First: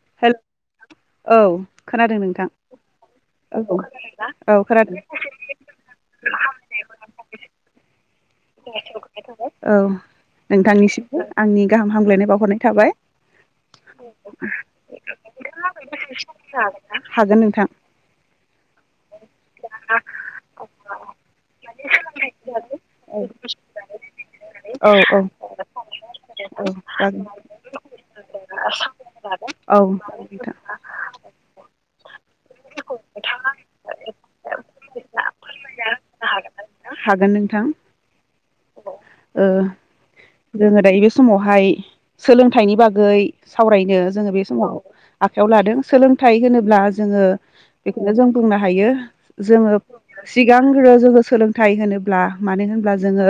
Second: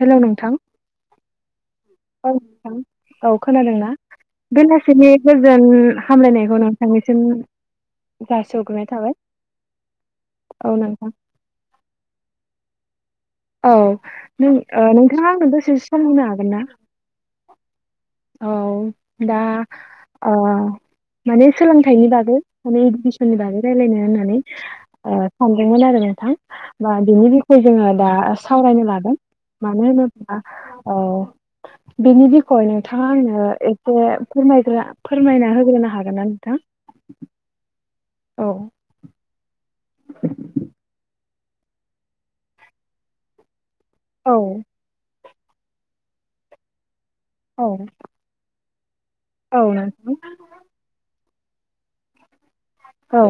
Hello हेल नोंथां औ। औ नोंथां औ खोनादोंना औ खोनादों बेलासिनि गोजोन हामलायनायखौ नोंथां। निसिम। औ औ नोंथां नोंथांनिसिमबो आंनि गाहाम हामग्लायनाय बावहरनाय थाबाय। औ नों ओ नोंथाङा आंनो दसे सम होनो हागोन ना? हागोन नोंथां औ दा आओ। माने सोलोंथाइनि बागै माने डिस औ नि बागै रायलायनो होननानै औ ओ सानदोंमोन आरो नोंथां औ बा जागोन बिनि बिखय जोङो दा सावरायनो लादों मानो औ होनोब्ला नोंथां औ बेनि बिखय नोंथाङा आंनो एसे फोरमायग्रो फोरमायना होग्रोनो हागोन ना नोंथां? हागोन नोंथां औ ओ जोङो दायो बे समावहाय सोलोंथाइनि बागै सावरायनो जोङो औ बे समाव आखायाव लादों सोलोंथाइ होनोब्ला जोङो औ बेखौनो जों बुंनो हायो औ जोङो नोंथां सिगांग्रो जोङो सोलोंथाइ होनोब्ला मानो होनब्ला औ जोङो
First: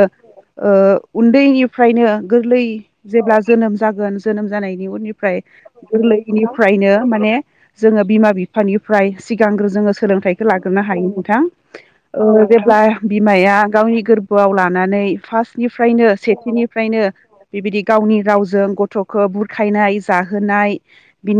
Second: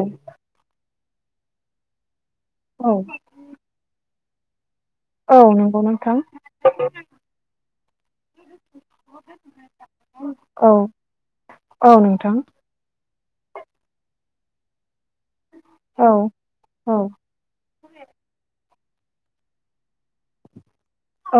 उनदैनिफ्रायनो गोरलै औ जेब्ला जोनोम जागोन जोनोम जानाय औ फ्राय नंगौ नोंथां गोरलैनिफ्रायनो माने जोङो बिमा बिफानिफ्राय सिगांग्रो जोङो सोलोंथाइखौ औ लाग्रोनो हायो नोंथां औ नोंथां जेब्ला बिमाया गावनि गोरबो आव लानानै औ फार्स्टनिफ्रायनो औ सेथिनिफ्रायनो बेबायदि गावनि रावजों गथ' गथ'खौ बुरखायनाय जाहोनाय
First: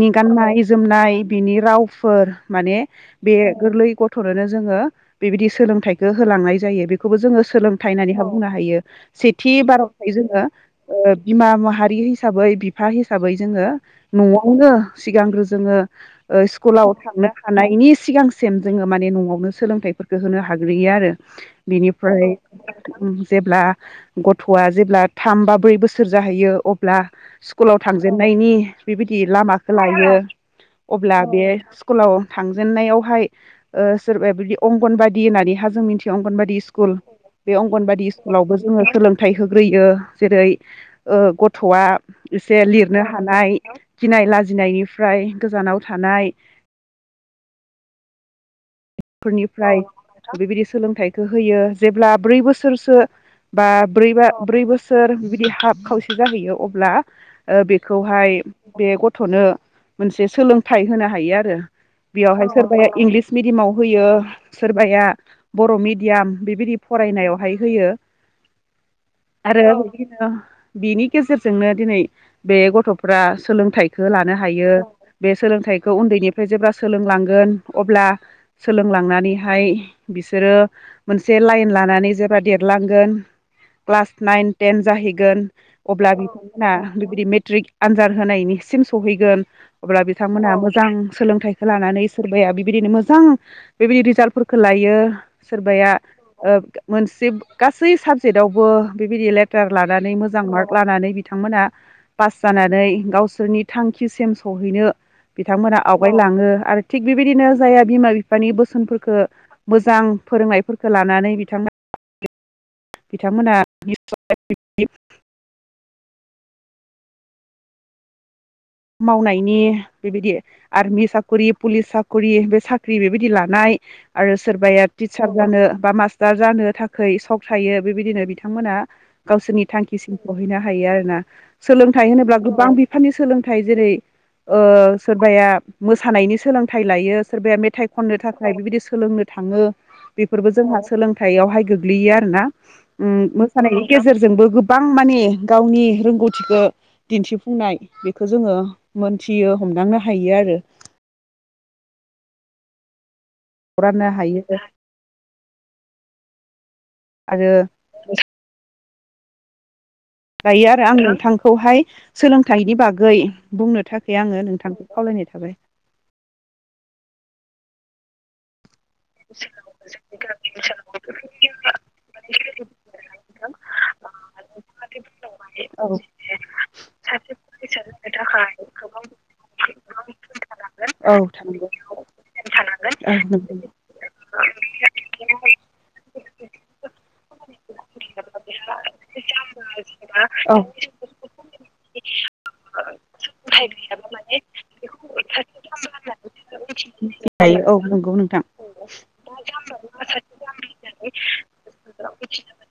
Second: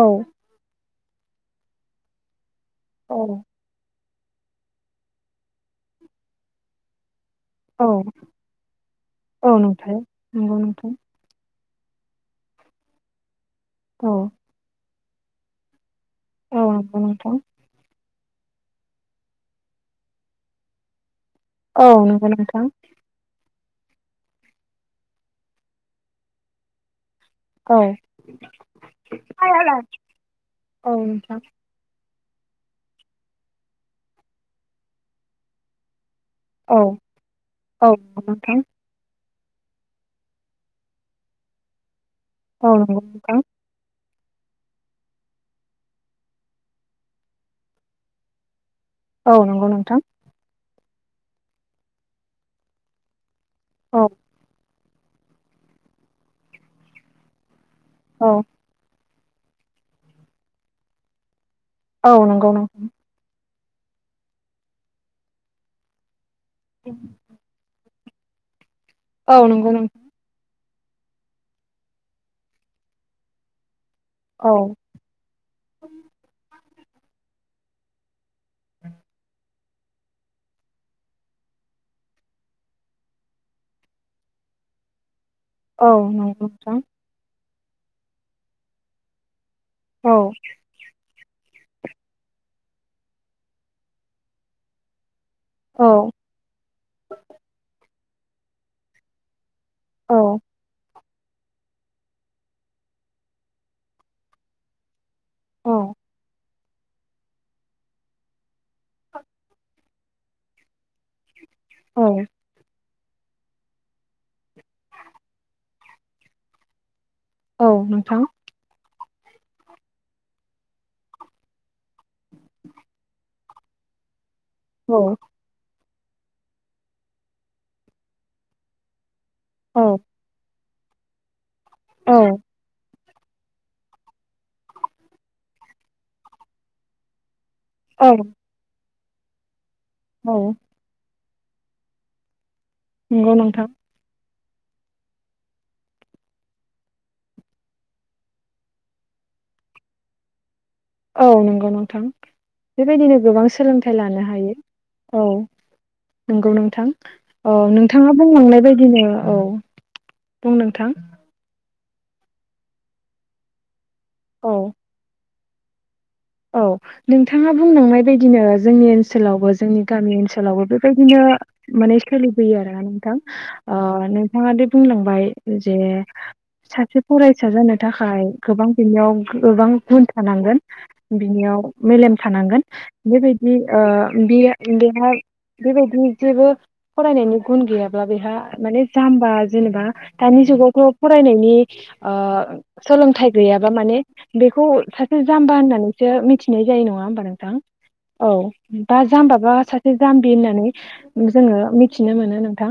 औ गाननाय जोमनाय बिनि रावफोर माने औ बे गोरलै गथ नो जोङो बेबायदि सोलोंथाइखौ होलांनाय जायो बेखौबो जोङो सोलों औ नानै बुंनो हायो सेथि औ बाराव नोंथां जोङो नंगौ नोंथां बिमा हारि हिसाबै बिफा हिसाबै जोङो औ न'आवनो सिगांग्रो जोङो औ स्कुलाव नंगौ थांनो नोंथां हानायनि सिगां सेम जोङो माने न'आवनो सोलोंथाइफोरखौ होनो हाग्रोयो आरो औ बिनिफ्राय नंगौ नोंथां जेब्ला गथ'आ जेब्ला थाम बा ब्रै बोसोर जाहैयो अब्ला स्कुलाव औ थांजेननायनि बेबायदि औ लामाखौ लायो अब्ला नोंथां बे स्कुलाव थांजेननायावहाय सोरबा बिदि अंगनबादि होननानैहा जों मिथि अंगनबादि औ स्कुल बे औ अंगनबादि नंगौ स्कुलावबो नोंथां जोङो सोलों थाइ होग्रोयो जेरै गथ'आ एसे औ नंगौ लिरनो नोंथां हानाय गिनाय लाजिनायनिफ्राय गोजानाव थानाय औ नंगौ फोरनिफ्राय नोंथां बेबायदि सोलोंथाइखौ होयो जेब्ला ब्रै बोसोरसो बा औ ब्रै बा ब्रै बोसोर बिदि हाब खावसे जाहैयो अब्ला औ बेखौहाय बे गथ'नो मोनसे सोलोंथाइ होनो हायो आरो औ बेयावहाय नंगौ नोंथां सोरबाया इंलिस मिडियामाव होयो सोरबाया बर' मिडियाम बेबायदि फरायनायावहाय होयो औ आरो नंगौ नोंथां बिदिनो बिनि गेजेरजोंनो दिनै बे गथ'फ्रा सोलोंथाइ लानो औ हायो बे सोलोंथाइखौ उनदैनिफ्राय जेब्ला सोलोंलांगोन अब्ला सोलोंलांनानैहाय बिसोरो मोनसे लाइन लानानै जेब्ला देरलांगोन क्लास नाइन टेन जाहैगोन औ अब्ला नंगौ बिथांमोना नोंथां बेबायदि मेट्रिक आनजाद होनायनिसिम सहैगोन अब्ला औ बिथांमोनहा मोजां सोलोंथाइखौ लानानै सोरबाया बिबायदिनो मोजां बेबायदि रिजाल्टफोरखौ लायो औ सोरबाया मोनसे गासै साब जेटआवबो बेबायदि लेटार लानानै औ मोजां मार्क लानानै बिथांमोना पास जानानै गावसोरनि थांखिसिम सहैनो औ बिथांमोना आवगायलाङो आरो थिग बेबायदिनो जायहा बिमा बिफा नि बोसोनफोरखौ मोजां फोरोंनायफोरखौ लानानै बिथांमोन औ बिथांमोना औ नोंथां मावनायनि बेबायदि आरमि साखरि पुलिस साखरि बे साख्रि बेबायदि लानाय आरो सोरबाया औ टिचार जानो बा मास्टार जानो थाखाय सक थायो बेबायदिनो बिथांमोना गावसोरनि औ थांखिसिम सहैनो हायो आरो ना सोलोंथाइ होनोब्ला औ गोबां बिफाननि सोलों थाइ जेरै ओ सोरबाया मोसानायनि सोलोंथाइ लायो सोरबाया मेथाइ खननो थाखाय बिबायदि सोलोंनो थाङो औ औ बेफोरबो जोंहा सोलों थाइयावहाय गोग्लैयो आरोना ओम नंगौ नोंथां मोसानायनि गेजेरजों जोंबो गोबां माने गावनि रोंगौथिखौ दिनथिफुंनाय खौ जोङो मोनथियो हमदांनो हायो आरो औ नंगौ नोंथां बेबायदिनो गोबां सोलोंथाइ लानो हायो औ नंगौ नोंथां आरो औ नोंथाङा बुंलांनाय बायदिनो औ बुं गायो आरो नोंथां आं नोंथांखौहाय सोलोंथाइनि बागै बुंनो थाखाय आङो औ नोंथांखौ खावलायनाय थाबाय औ नोंथाङा बुंलांनाय बायदिनो जोंनि ओनसोलावबो जोंनि गामि ओनसोलावबो बेबायदिनो माने सोलों होयो आरोना नोंथां नोंथाङा ओ बे बुंलांबाय जे औ सासे फरायसा जानो थाखाय गोबां बिनियाव गोबां गुन थानांगोन औ थांगौ बिनियाव मेलेम थानांगोन औ बेबायदि नंगौ ओ बि बेहा बेबायदि जेबो फरायनायनि गुन गैयाब्ला बेहा माने जाम्बा जेनेबा दानि औ जुगावथ' फरायनायनि ओ सोलोंथाइ गैयाबा माने बेखौ सासे जाम्बा होननानैसो मिथिनाय जायो नङा ओमबा नोंथां दायो औ नंगौ औ नोंथां बा जाम्बाबा सासे जाम्बि होननानै जोङो मिथिनो मोनो नोंथां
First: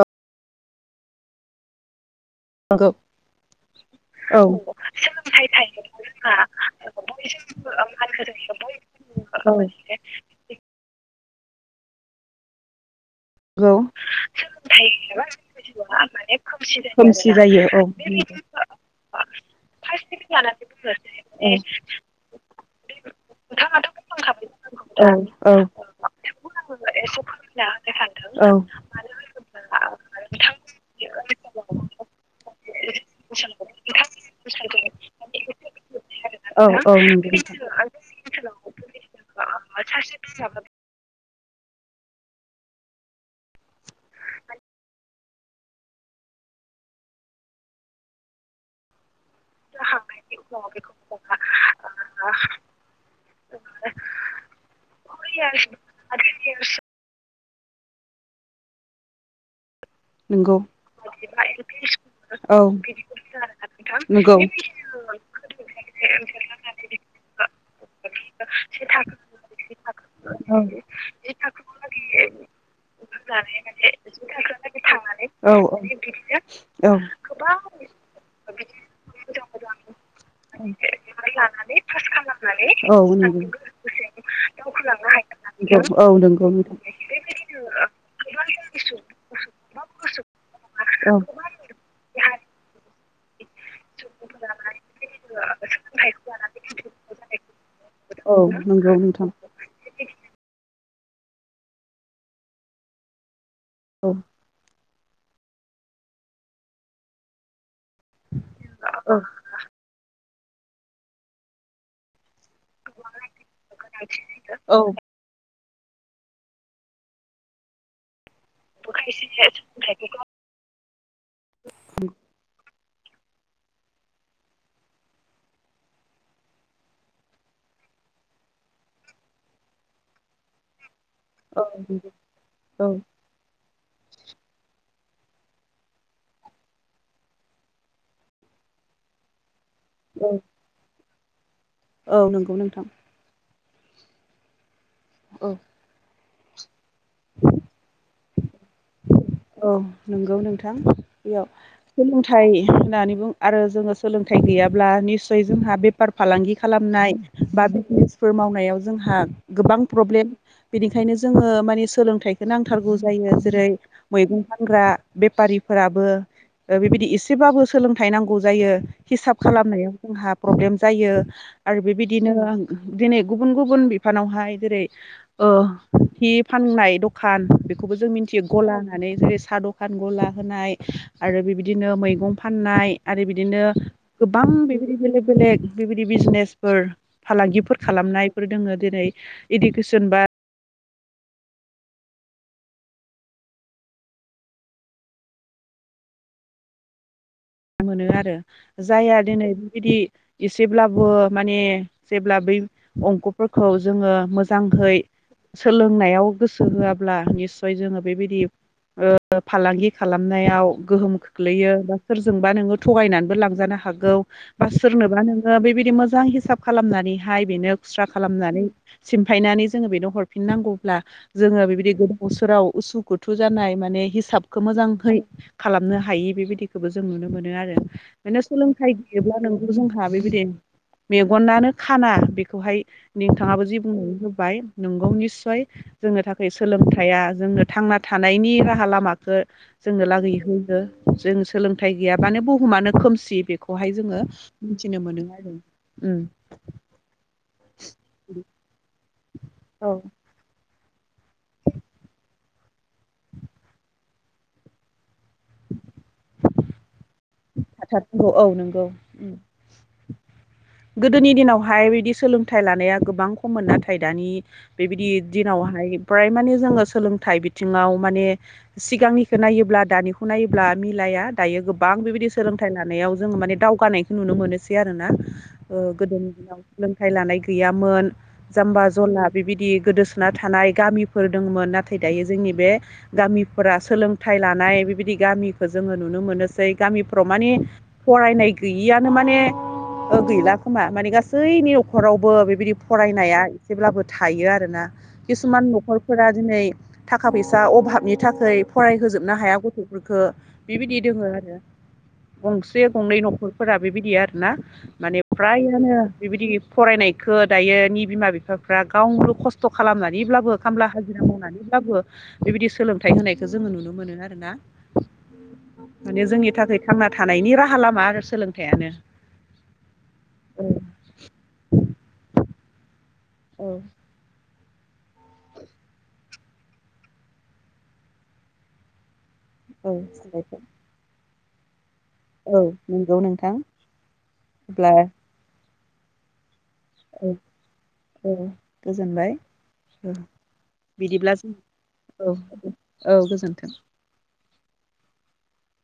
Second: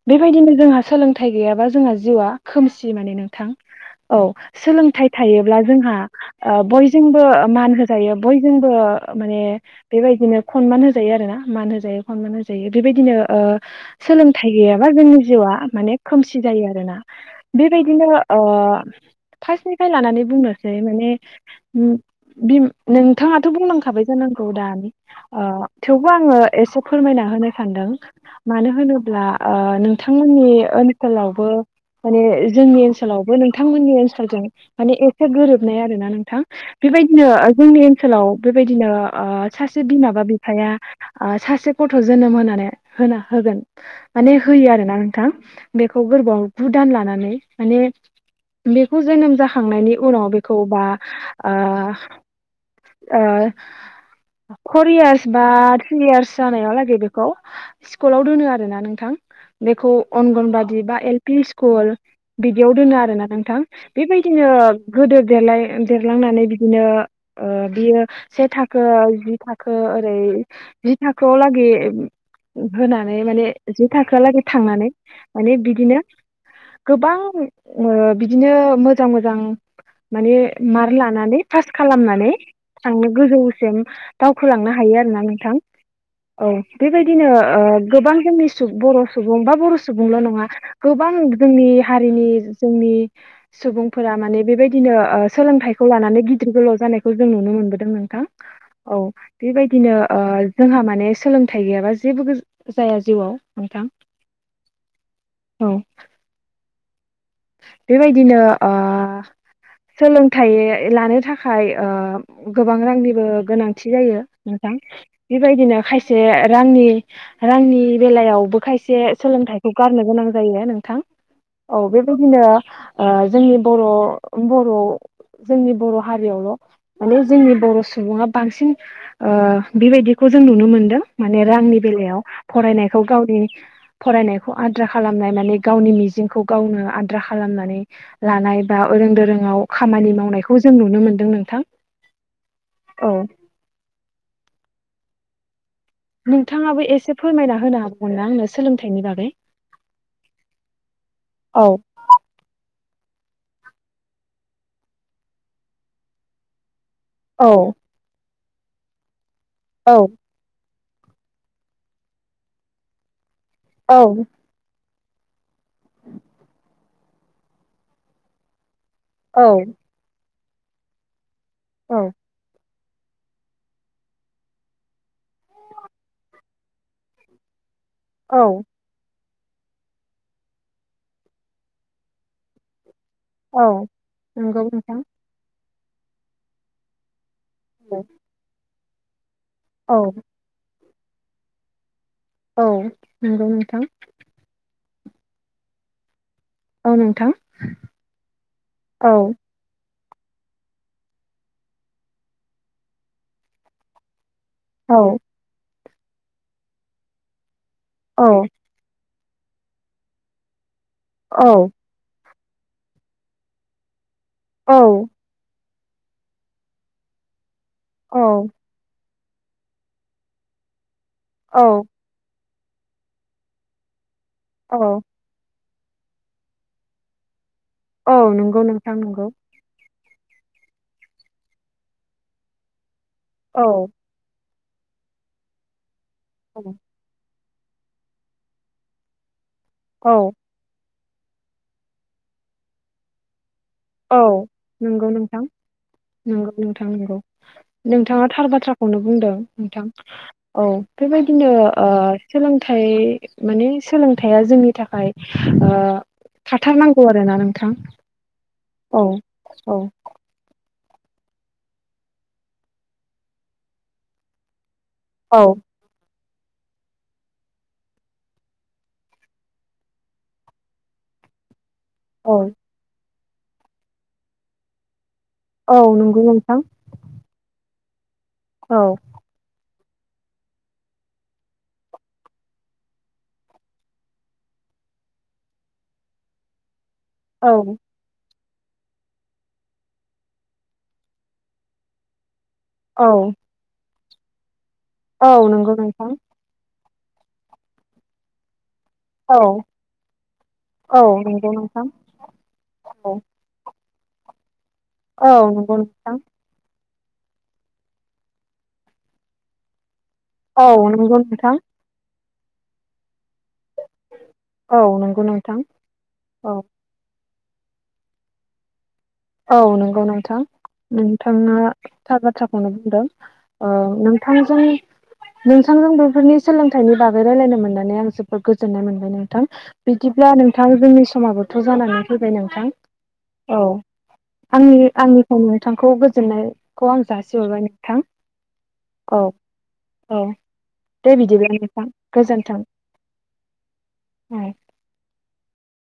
औ बेबायदिनो जोंहा सोलोंथाइ गैयाबा जोंहा जिउआ नंगौ खोमसि माने नोंथां औ सोलोंथाइ थायोब्ला जोंहा ओ बयजोंबो मान होजायो बयजोंबो नंगौ माने बेबायदिनो सनमान होजायो आरो ना मान होजायो सनमान होजायो बेबाय दिनो ओ सोलोंथाइ गैयाबा जोंनि जिउआ माने‌ खोमसि जायो आरोना खोमसि जायो औ बेबायदिनो नंगौ ओ फार्स्टनिफ्राय लानानै बुंनोसै माने औ नोंथाङाथ' बुंनांखाबाय जानांगौ दानि ओ औ थेवबो आङो एसे फोरमाय ना होनो सानदों औ मानो ओ होनोब्ला नोंथांमोननि ओनसोलावबो माने जोंनि ओनसोलावबो नोंथांमोननि ओनसोलजों माने एसे गोरोबनाय आरोना नोंथां औ नंगौ बेबायदिनो जोंनि ओनसोलाव बेबायदिनो ओ सासे बिमा बा बिफाया सासे गथ' जोनोम होनानै होन होगोन माने होयो आरोना नोंथां बेखौ गोरबो आव गु दान लानानै माने बेखौ जोनो जाखांनायनि उनाव बेखौ बा ओ ओ फर इयार्स बा थ्रि यार्स जानाया लागै बेखौ स्कुलाव दोनो आरोना नोंथां बेखौ नंगौ अंगनबादि बा एल पि स्कुल औ बिदियाव दोनो आरोना नोंथां नंगौ बेबायदिनो गोदो देलाइ दे लांनानै बिदिनो बियो से थाखो जि थाखो ओरै हाखौ लागि होना माने जि थाखोआ लागै थांनानै औ माने बिदिनो गोबां बिदिनो ओ मोजां मोजां माने मार्क लानानै पास खालामनानै औ थांनो नंगौ गोजौसिम दावखोलांनो हायो आरोना नोंथां नंगौ औ नंगौ नोंथां बेबायदिनो ओ गोबां जोंनि बर' सुबुं बा बर' सुबुंल' नङा गोबां जोंनि हारिनि जोंनि सुबुंफोरा माने बेबायदिनो ओ सोलोंथाइखौ लानानै गिदिर गोलाव जानायखौ जों नुनो मोनबोदों नोंथां औ नोंथां बेबायदिनो ओ जोंहा माने सोलोंथाइ गैयाबा जेबो जाया जिउआव नोंथां औ औ बेबायदिनो ओ सोलोंथाइ लानो थाखाय ओ गोबां रांनिबो गोनांथि जायो नोंथां औ बेबायदिनो खायसे रांनि रांनि बेलायाव बो खायसे सोलोंथाइखौ गारनो गोनां जायो नोंथां औ बे जोंनि बर' बर' जोंनि बर' हारियावल' माने जोंनि बर' सुबुङा बांसिन ओ बेबायदिखौ जों नुनो मोनदों माने औ रांनि नंगौ बेलायाव औ फरायनायखौ गावनि फरायनायखौ आद्रा खालामनाय माने गावनि मिजिंखौ गावनो आद्रा खालामनानै लानाय बा ओरों दोरोङआव खामानि औ मावनायखौ जों नुनो मोनदों नोंथां। औ नंगौ नोंथां औ औ नोंथाङाबो एसे फोरमायना होनो हागौमोना आंनो सोलोंथाइनि बागै औ नंगौ नोंथां बेयाव औ सोलोंथाइ होननानै आरो जोङो सोलोंथाइ गैयाब्ला निस्सय जोंहा बेफार फालांगि खालामनाय बा औ बिजनेस फोर मावनायाव जोंहा गोबां औ प्रब्लेम बेनिखायनो जोङो मानि सोलोंथाइखौ नांथारगौ जायो। जेरै औ मैगं फानग्रा बेफारिफोराबो बेबायदि एसेबाबो सोलोंथाइ नांगौ जायो। हिसाब औ खालामनायाव जोंहा प्रब्लेम जायो आरो औ बेबायदिनो दिनै गुबुन गुबुन बिफानावहाय जेरै हि फाननाय दखान खौबो जों मिथियो औ गला होननानै जेरै सा दखान गला होनाय आरो बिबायदिनो मैगं फाननाय आरो बिदिनो औ गोबां नंगौ बेबायदि नोंथां बेलेक बेलेक बेबायदि बिजनेसफोर फालांगिफोर खालामनायफोर दोङो जेरै औ इरुकेसन बा औ नंगौ नोंथां औ नोंथां मोनो आरो औ जायहा दिनै बेबायदि इसेब्लाबो माने जेब्ला बै अंख'फोरखौ जोङो मोजां औ जांहै सोलोंनायाव गोसो होआब्ला निससय जोङो बेबायदि औ फालांगि खालामनायाव गोहोम औ खोख्लैयो बा सोर जोंबा नोङो थगायलांजानोबो औ हागौ। बिदि मोजां हिसाब खालामनानैहाय बेनो खुस्रा औ खालामनानै सिमफायनानै जोङो बेनो हरफिननांगौब्ला जोङो औ बिबायदि गोदौ फोराव उसु गुथु जानाय माने हिसाबखौ औ मोजांहै खालामनो हायि बेबायदिखौबो नुनो मोनो आरो औ माने नंगौ सोलोंथाइ नोंथां नंगौ गैयाब्ला नोंगौ जों आंहा बेबायदि मेगनानो खाना बेखौहाय नोंथाङाबो औ जि बुंनानै होबाय नंगौ निस्सय जोंनो थाखाय सोलोंथाइया जोंनो थांना थानायनि राहा लामाखौ जोंनो लागै औ होयो जों सोलोंथाइ गैयबानो बुहुमानो खोमसि खौहाय औ जोङो मिथिनो नंगौ मोनो नोंथां आरो। नंगौ नोंथां नंगौ नोंथाङा थार बाथ्राखौनो बुंदों नोंथां औ औ बेबायदिनो सोलोंथाइ माने सोलोंथाइया जोंनि थाखाय थाथारनांगौ आरोना नों थाथारनांगौ औ नंगौ औ उम औ गोदोनि दिनावहाय बिदि सोलोंथाइ लानाया गोबां खममोन नाथाय दानि बेबायदि औ दिनावहाय फ्राय माने जोङो सोलोंथाइ बिथिङाव माने सिगांनिखौ नायोब्ला दानिखौ नायोब्ला मिलाय दायो गोबां बेबायदि औ सोलोंथाइ लानायाव जों माने दावगानायखौ नुनो मोनोसै आरोना। औ नंगौ गोदोनि नोंथां दिनाव सोलोंथाइ लानाय गैयामोन औ जाम्बा जला बिबायदि गोदोसोना थानाय गामिफोर दंमोन नाथाय दायो जोंनि बे गामिफोरा सोलोंथाइ लानाय बेबायदि गामिखौ जोङो नुनो मोनोसै गामिफ्राव माने औ फरायनाय गैयिआनो माने गैला खोमा माने गासैनि न'खरावबो बेबायदि औ फरायनाया एसेब्लाबो थायो आरोना। औ किसुमान नंगौ नोंथां न'खरफोरा दिनै थाखा फैसा अभाबनि थाखाय फरायहोजोबनो औ हाया गथ'फोरखौ बिबायदि औ दोङो नंगौ आरो नोंथां गंसे औ गंनै न'खरफोरा बेबायदि आर ना औ नंगौ मानेफ्रायानो नोंथां बेबायदि फरायनायखौ दायो नि बिमा बिफाफ्रा गावनो खस्थ' खालामनानै ब्लाबो औ खामला नंगौ हाजिरा नोंथां मावनानैब्लाबो बेबायदि सोलोंथाय होनायखौ जोङो नुनो मोनो आरोना औ नंगौ नोंथां माने जोंनि औ थाखाय थांना थानाय थानायनि राहा लामा आरो सोलोंथाइयानो औ नंगौ नोंथां औ नोंथाङा थार बाथ्राखौनो बुंदों औ ओ नोंथांजों नोंथांजों बेफोरनि सोलोंथाइनि बागै रायलायनो मोननानै आं जोबोद गोजोननाय मोनबाय नोंथां औ बिदिब्ला साबायखर नोंथां जोंनि समाबोथ' जानानै फैबाय औ नोंथां नंगौ नोंथां औ आंनि अब्ला आंनिफ्रायनो नोंथांखौ गोजोननाय खौ आं औ जासि हरबाय नोंथां औ औ गोजोनबाय औ दे बिदिब्ला नोंथां औ गोजोन्थों। गोजोन्थों।